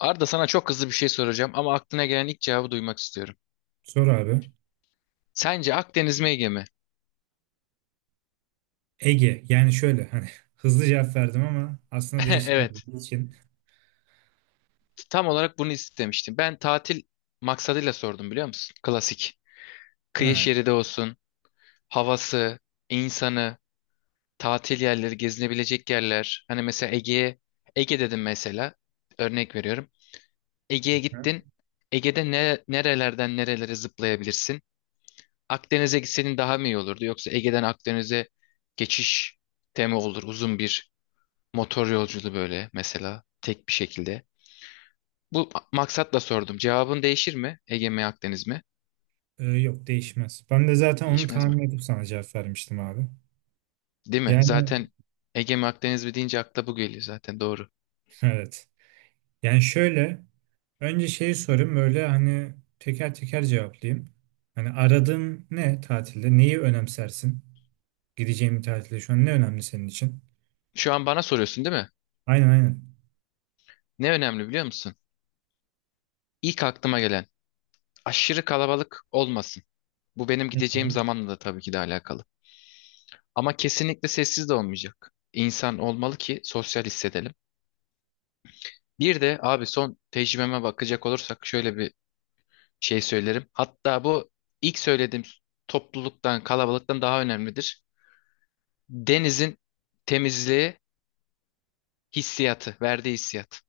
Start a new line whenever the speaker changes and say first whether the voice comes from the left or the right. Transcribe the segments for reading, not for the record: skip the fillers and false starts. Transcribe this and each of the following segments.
left: Arda, sana çok hızlı bir şey soracağım ama aklına gelen ilk cevabı duymak istiyorum.
right: Sor abi.
left: Sence Akdeniz mi Ege mi?
right: Ege. Yani şöyle hani hızlı cevap verdim ama aslında
left: Evet,
right: değiştiremediği için.
left: tam olarak bunu istemiştim. Ben tatil maksadıyla sordum, biliyor musun? Klasik. Kıyı
right: Ha.
left: şeridi olsun, havası, insanı, tatil yerleri, gezinebilecek yerler. Hani mesela Ege'ye, Ege dedim mesela, örnek veriyorum. Ege'ye
right: Ha.
left: gittin, Ege'de ne, nerelerden nerelere zıplayabilirsin? Akdeniz'e gitsenin daha mı iyi olurdu? Yoksa Ege'den Akdeniz'e geçiş temi olur, uzun bir motor yolculuğu böyle mesela tek bir şekilde. Maksatla sordum. Cevabın değişir mi? Ege mi Akdeniz mi?
right: Yok değişmez. Ben de zaten onu
left: Değişmez mi?
right: tahmin edip sana cevap vermiştim abi.
left: Değil mi?
right: Yani
left: Zaten Ege mi Akdeniz mi deyince akla bu geliyor zaten, doğru.
right: evet. Yani şöyle önce şeyi sorayım böyle hani teker teker cevaplayayım. Hani aradığın ne tatilde? Neyi önemsersin? Gideceğin bir tatilde şu an ne önemli senin için?
left: Şu an bana soruyorsun, değil mi?
right: Aynen aynen.
left: Ne önemli biliyor musun? İlk aklıma gelen, aşırı kalabalık olmasın. Bu benim
right: Hı
left: gideceğim
right: hı.
left: zamanla da tabii ki de alakalı. Ama kesinlikle sessiz de olmayacak. İnsan olmalı ki sosyal hissedelim. Bir de abi son tecrübeme bakacak olursak şöyle bir şey söylerim. Hatta bu ilk söylediğim, topluluktan, kalabalıktan daha önemlidir. Denizin temizliği, hissiyatı, verdiği hissiyat.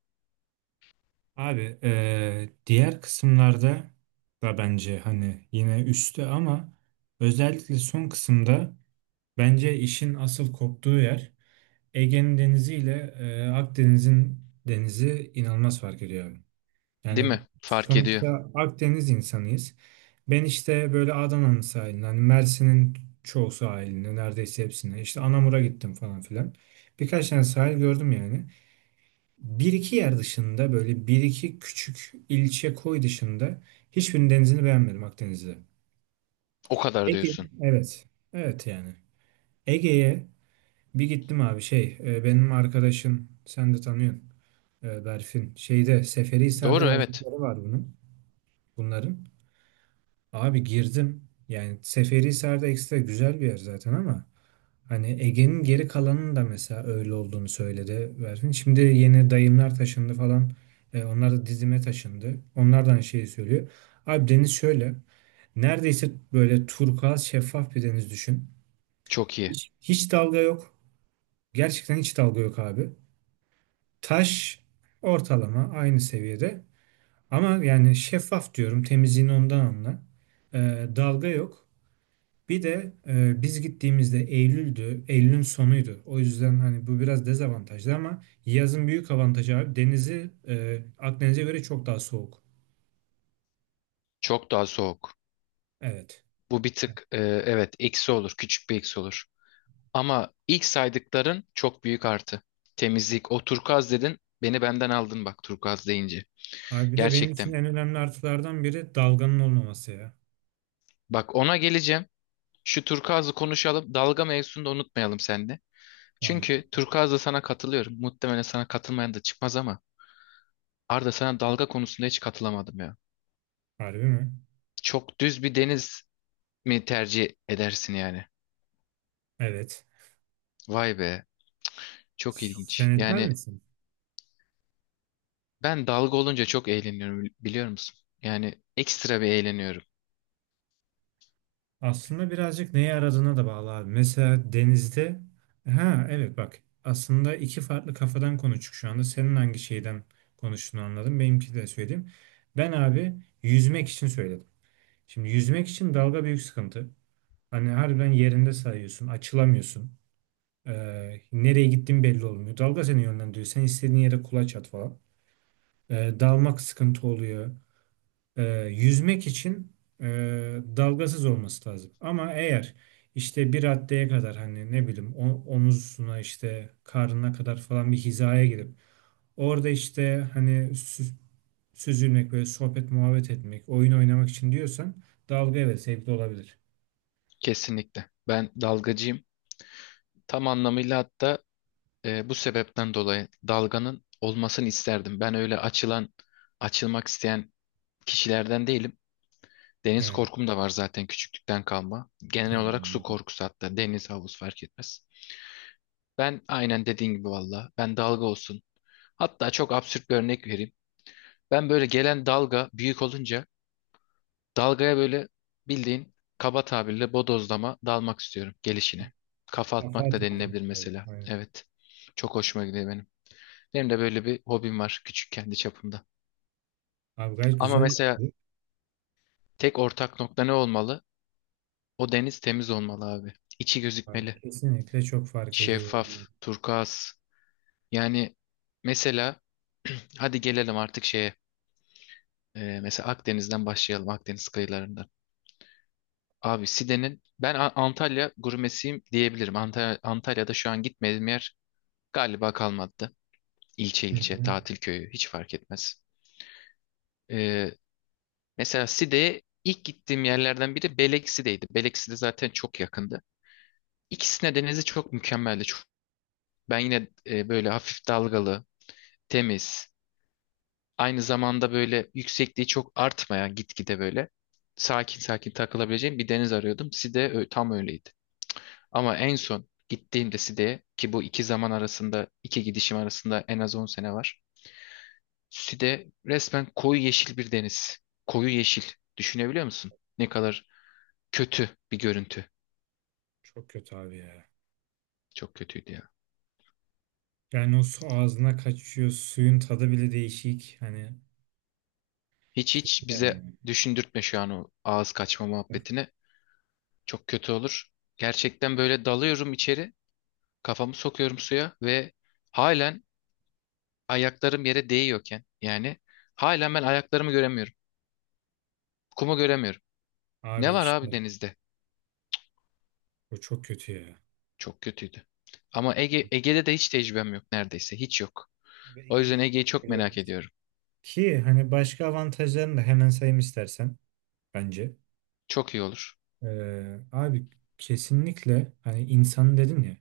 right: Abi diğer kısımlarda da bence hani yine üstte ama özellikle son kısımda bence işin asıl koptuğu yer Ege'nin denizi ile Akdeniz'in denizi inanılmaz fark ediyor abi.
left: Değil
right: Yani
left: mi? Fark ediyor.
right: sonuçta Akdeniz insanıyız. Ben işte böyle Adana'nın sahiline, hani Mersin'in çoğu sahiline, neredeyse hepsine, işte Anamur'a gittim falan filan. Birkaç tane sahil gördüm yani. Bir iki yer dışında, böyle bir iki küçük ilçe koy dışında hiçbirinin denizini beğenmedim Akdeniz'de.
left: O kadar
right: Ege.
left: diyorsun.
right: Evet. Evet yani. Ege'ye bir gittim abi, şey benim arkadaşım sen de tanıyorsun Berfin. Şeyde Seferihisar'da
left: Doğru, evet.
right: yazdıkları var bunun bunların. Abi girdim. Yani Seferihisar'da ekstra güzel bir yer zaten, ama hani Ege'nin geri kalanının da mesela öyle olduğunu söyledi Berfin. Şimdi yeni dayımlar taşındı falan. Onlar da Didim'e taşındı. Onlardan şeyi söylüyor. Abi deniz şöyle. Neredeyse böyle turkuaz şeffaf bir deniz düşün.
left: Çok iyi.
right: Hiç hiç dalga yok. Gerçekten hiç dalga yok abi. Taş ortalama aynı seviyede. Ama yani şeffaf diyorum. Temizliğini ondan anla. Dalga yok. Bir de biz gittiğimizde Eylül'dü, Eylül'ün sonuydu. O yüzden hani bu biraz dezavantajlı, ama yazın büyük avantajı abi, denizi Akdeniz'e göre çok daha soğuk.
left: Çok daha soğuk.
right: Evet.
left: Bu bir tık, evet, eksi olur. Küçük bir eksi olur. Ama ilk saydıkların çok büyük artı. Temizlik. O turkuaz dedin. Beni benden aldın bak turkuaz deyince.
right: Abi bir de benim için
left: Gerçekten.
right: en önemli artılardan biri dalganın olmaması ya.
left: Bak ona geleceğim. Şu turkuazı konuşalım. Dalga mevzusunu da unutmayalım sen.
right: Tamamdır.
left: Çünkü turkuazda sana katılıyorum. Muhtemelen sana katılmayan da çıkmaz ama Arda, sana dalga konusunda hiç katılamadım ya.
right: Harbi mi?
left: Çok düz bir deniz mi tercih edersin yani?
right: Evet.
left: Vay be. Çok ilginç.
right: Sen etmez
left: Yani
right: misin?
left: ben dalga olunca çok eğleniyorum biliyor musun? Yani ekstra bir eğleniyorum.
right: Aslında birazcık neye aradığına da bağlı abi. Mesela denizde, ha evet, bak aslında iki farklı kafadan konuştuk şu anda. Senin hangi şeyden konuştuğunu anladım. Benimki de söyleyeyim. Ben abi yüzmek için söyledim. Şimdi yüzmek için dalga büyük sıkıntı. Hani harbiden yerinde sayıyorsun, açılamıyorsun. Nereye gittiğin belli olmuyor. Dalga seni yönlendiriyor. Sen istediğin yere kulaç at falan. Dalmak sıkıntı oluyor, e, yüzmek için e, dalgasız olması lazım. Ama eğer işte bir raddeye kadar, hani ne bileyim, omuzuna, işte karnına kadar falan bir hizaya girip orada işte hani süzülmek, böyle sohbet muhabbet etmek, oyun oynamak için diyorsan, dalga evet zevkli olabilir.
left: Kesinlikle. Ben dalgacıyım. Tam anlamıyla, hatta bu sebepten dolayı dalganın olmasını isterdim. Ben öyle açılan, açılmak isteyen kişilerden değilim. Deniz
right: Yani,
left: korkum da var zaten, küçüklükten kalma. Genel
right: yani
left: olarak su
right: anladım.
left: korkusu, hatta deniz havuz fark etmez. Ben aynen dediğin gibi, valla, ben dalga olsun. Hatta çok absürt bir örnek vereyim. Ben böyle gelen dalga büyük olunca dalgaya böyle bildiğin kaba tabirle bodozlama dalmak istiyorum gelişine. Kafa
right: Kafa
left: atmak da
right: atmadım
left: denilebilir
right: böyle.
left: mesela.
right: Aynen.
left: Evet. Çok hoşuma gidiyor benim. Benim de böyle bir hobim var küçük, kendi çapımda.
right: Abi gayet
left: Ama
right: güzel
left: mesela
right: oldu.
left: tek ortak nokta ne olmalı? O deniz temiz olmalı abi. İçi
right: Abi,
left: gözükmeli.
right: kesinlikle çok fark ediyor.
left: Şeffaf,
right: Yani.
left: turkuaz. Yani mesela hadi gelelim artık şeye. Mesela Akdeniz'den başlayalım, Akdeniz kıyılarından. Abi Side'nin, ben Antalya gurmesiyim diyebilirim. Antalya, Antalya'da şu an gitmediğim yer galiba kalmadı. İlçe
right: Hı
left: ilçe,
right: hı.
left: tatil köyü hiç fark etmez. Ee, mesela Side'ye ilk gittiğim yerlerden biri Beleksi'deydi. Belekside zaten çok yakındı. İkisine denizi çok mükemmeldi. Çok, ben yine böyle hafif dalgalı, temiz. Aynı zamanda böyle yüksekliği çok artmayan gitgide, böyle sakin sakin takılabileceğim bir deniz arıyordum. Tam öyleydi. Ama en son gittiğimde Side'ye, ki bu iki zaman arasında, iki gidişim arasında en az 10 sene var. Side resmen koyu yeşil bir deniz. Koyu yeşil. Düşünebiliyor musun? Ne kadar kötü bir görüntü.
right: Çok kötü abi ya.
left: Çok kötüydü ya.
right: Yani o su ağzına kaçıyor. Suyun tadı bile değişik. Hani
left: Hiç
right: kötü
left: hiç bize
right: yani.
left: düşündürtme şu an o ağız kaçma muhabbetini. Çok kötü olur. Gerçekten böyle dalıyorum içeri. Kafamı sokuyorum suya ve halen ayaklarım yere değiyorken yani halen ben ayaklarımı göremiyorum. Kumu göremiyorum. Ne
right: Abi
left: var abi
right: işte
left: denizde?
right: o çok kötü ya.
left: Çok kötüydü. Ama Ege, Ege'de de hiç tecrübem yok neredeyse. Hiç yok.
right: Böyle
left: O yüzden
right: ilginç.
left: Ege'yi çok
right: Evet.
left: merak ediyorum.
right: Ki hani başka avantajlarını da hemen sayayım istersen bence.
left: Çok iyi olur.
right: Abi kesinlikle hani insanı dedin ya.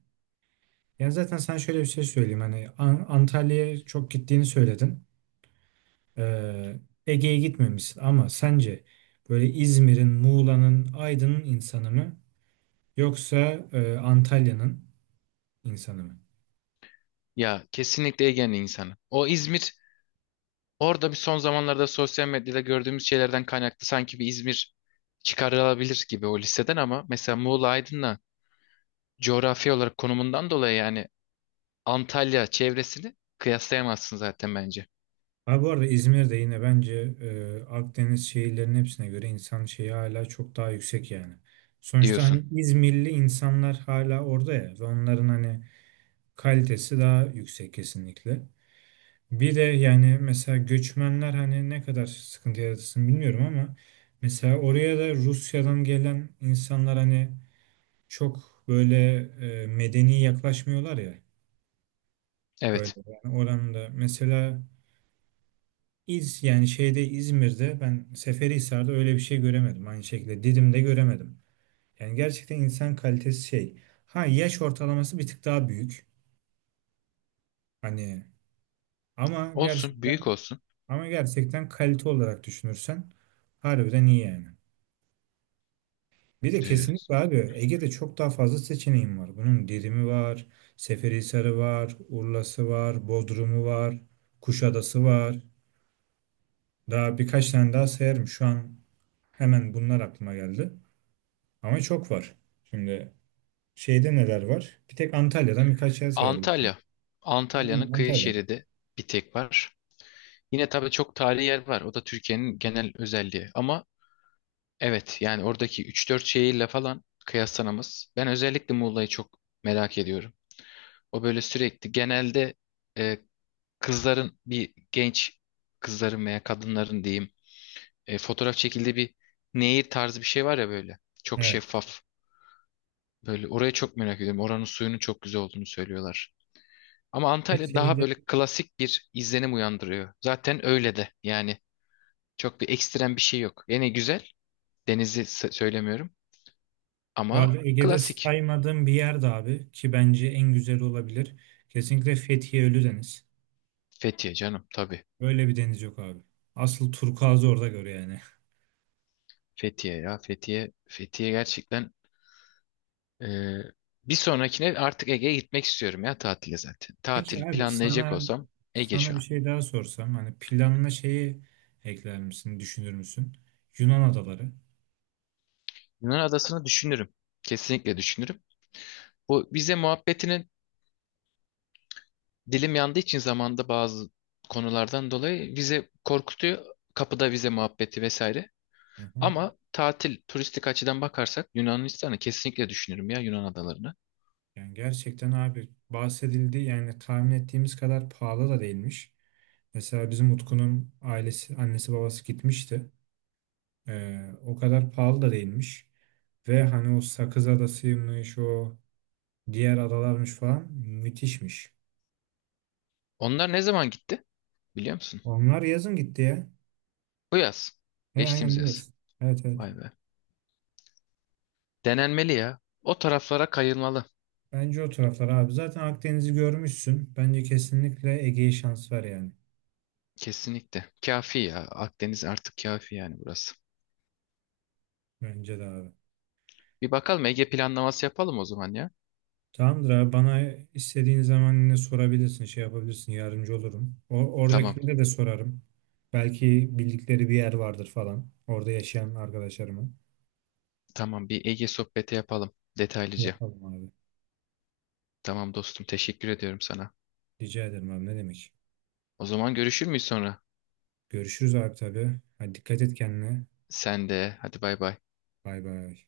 right: Yani zaten sana şöyle bir şey söyleyeyim. Hani Antalya'ya çok gittiğini söyledin. Ee, Ege'ye gitmemişsin, ama sence böyle İzmir'in, Muğla'nın, Aydın'ın insanı mı? Yoksa Antalya'nın insanı mı?
left: Ya kesinlikle Ege'nin insanı. O İzmir, orada bir son zamanlarda sosyal medyada gördüğümüz şeylerden kaynaklı sanki bir İzmir çıkarılabilir gibi o listeden, ama mesela Muğla Aydın'la coğrafi olarak konumundan dolayı yani Antalya çevresini kıyaslayamazsın zaten bence,
right: Abi bu arada İzmir'de yine bence Akdeniz şehirlerinin hepsine göre insan şeyi hala çok daha yüksek yani. Sonuçta
left: diyorsun.
right: hani İzmirli insanlar hala orada ya, ve onların hani kalitesi daha yüksek kesinlikle. Bir de yani mesela göçmenler, hani ne kadar sıkıntı yaratırsın bilmiyorum, ama mesela oraya da Rusya'dan gelen insanlar hani çok böyle medeni yaklaşmıyorlar ya. Böyle
left: Evet.
right: yani oranında mesela yani şeyde İzmir'de ben Seferihisar'da öyle bir şey göremedim, aynı şekilde Didim'de göremedim. Yani gerçekten insan kalitesi şey. Ha, yaş ortalaması bir tık daha büyük. Hani ama
left: Olsun,
right: gerçekten
left: büyük olsun.
right: ama gerçekten kalite olarak düşünürsen harbiden iyi yani. Bir de
left: Ee,
right: kesinlikle abi Ege'de çok daha fazla seçeneğim var. Bunun Didim'i var, Seferihisar'ı var, Urla'sı var, Bodrum'u var, Kuşadası var. Daha birkaç tane daha sayarım şu an, hemen bunlar aklıma geldi. Ama çok var. Şimdi şeyde neler var? Bir tek Antalya'dan birkaç yer sayabilirsin.
left: Antalya. Antalya'nın
right: Aynen,
left: kıyı
right: Antalya.
left: şeridi bir tek var. Yine tabii çok tarihi yer var. O da Türkiye'nin genel özelliği. Ama evet yani oradaki üç dört şehirle falan kıyaslanamaz. Ben özellikle Muğla'yı çok merak ediyorum. O böyle sürekli genelde e, kızların, bir genç kızların veya kadınların diyeyim, fotoğraf çekildiği bir nehir tarzı bir şey var ya böyle. Çok
right: Evet.
left: şeffaf. Böyle oraya çok merak ediyorum. Oranın suyunun çok güzel olduğunu söylüyorlar. Ama
right: Ve
left: Antalya daha
right: şeyde
left: böyle klasik bir izlenim uyandırıyor. Zaten öyle de. Yani çok bir ekstrem bir şey yok. Yine güzel. Söylemiyorum.
right: bu
left: Ama
right: arada Ege'de
left: klasik.
right: saymadığım bir yer de abi, ki bence en güzel olabilir. Kesinlikle Fethiye Ölüdeniz.
left: Fethiye canım tabii.
right: Böyle bir deniz yok abi. Asıl turkuazı orada gör yani.
left: Fethiye ya Fethiye. Fethiye gerçekten, e, bir sonrakine artık Ege'ye gitmek istiyorum ya tatile zaten. Tatil
right: Peki abi,
left: planlayacak
right: sana
left: olsam Ege
right: sana
left: şu
right: bir
left: an.
right: şey daha sorsam, hani planına şeyi ekler misin, düşünür müsün? Yunan adaları.
left: Yunan adasını düşünürüm. Kesinlikle düşünürüm. Bu vize muhabbetinin dilim yandığı için zamanda bazı konulardan dolayı vize korkutuyor. Kapıda vize muhabbeti vesaire.
right: Hı hı.
left: Ama tatil, turistik açıdan bakarsak Yunanistan'ı kesinlikle düşünürüm ya, Yunan adalarını.
right: Yani gerçekten abi, bahsedildi, yani tahmin ettiğimiz kadar pahalı da değilmiş. Mesela bizim Utku'nun ailesi, annesi babası gitmişti. O kadar pahalı da değilmiş. Ve hani o Sakız Adası'ymış, o diğer adalarmış falan, müthişmiş.
left: Onlar ne zaman gitti biliyor musun?
right: Onlar yazın gitti ya.
left: Bu yaz.
right: He, aynen
left: Geçtiğimiz yaz.
right: biliyorsun. Evet evet.
left: Vay be. Denenmeli ya. O taraflara kayılmalı.
right: Bence o taraflar abi. Zaten Akdeniz'i görmüşsün. Bence kesinlikle Ege'ye şans var yani.
left: Kesinlikle. Kafi ya. Akdeniz artık kafi yani burası.
right: Bence de abi.
left: Bir bakalım, Ege planlaması yapalım o zaman ya.
right: Tamamdır abi, bana istediğin zaman yine sorabilirsin, şey yapabilirsin, yardımcı olurum. O,
left: Tamam.
right: oradakilere de sorarım. Belki bildikleri bir yer vardır falan, orada yaşayan arkadaşlarımı.
left: Tamam, bir Ege sohbeti yapalım detaylıca.
right: Yapalım abi.
left: Tamam dostum, teşekkür ediyorum sana.
right: Rica ederim abi, ne demek.
left: O zaman görüşür müyüz sonra?
right: Görüşürüz abi tabii. Hadi dikkat et kendine.
left: Sen de. Hadi bay bay.
right: Bay bay.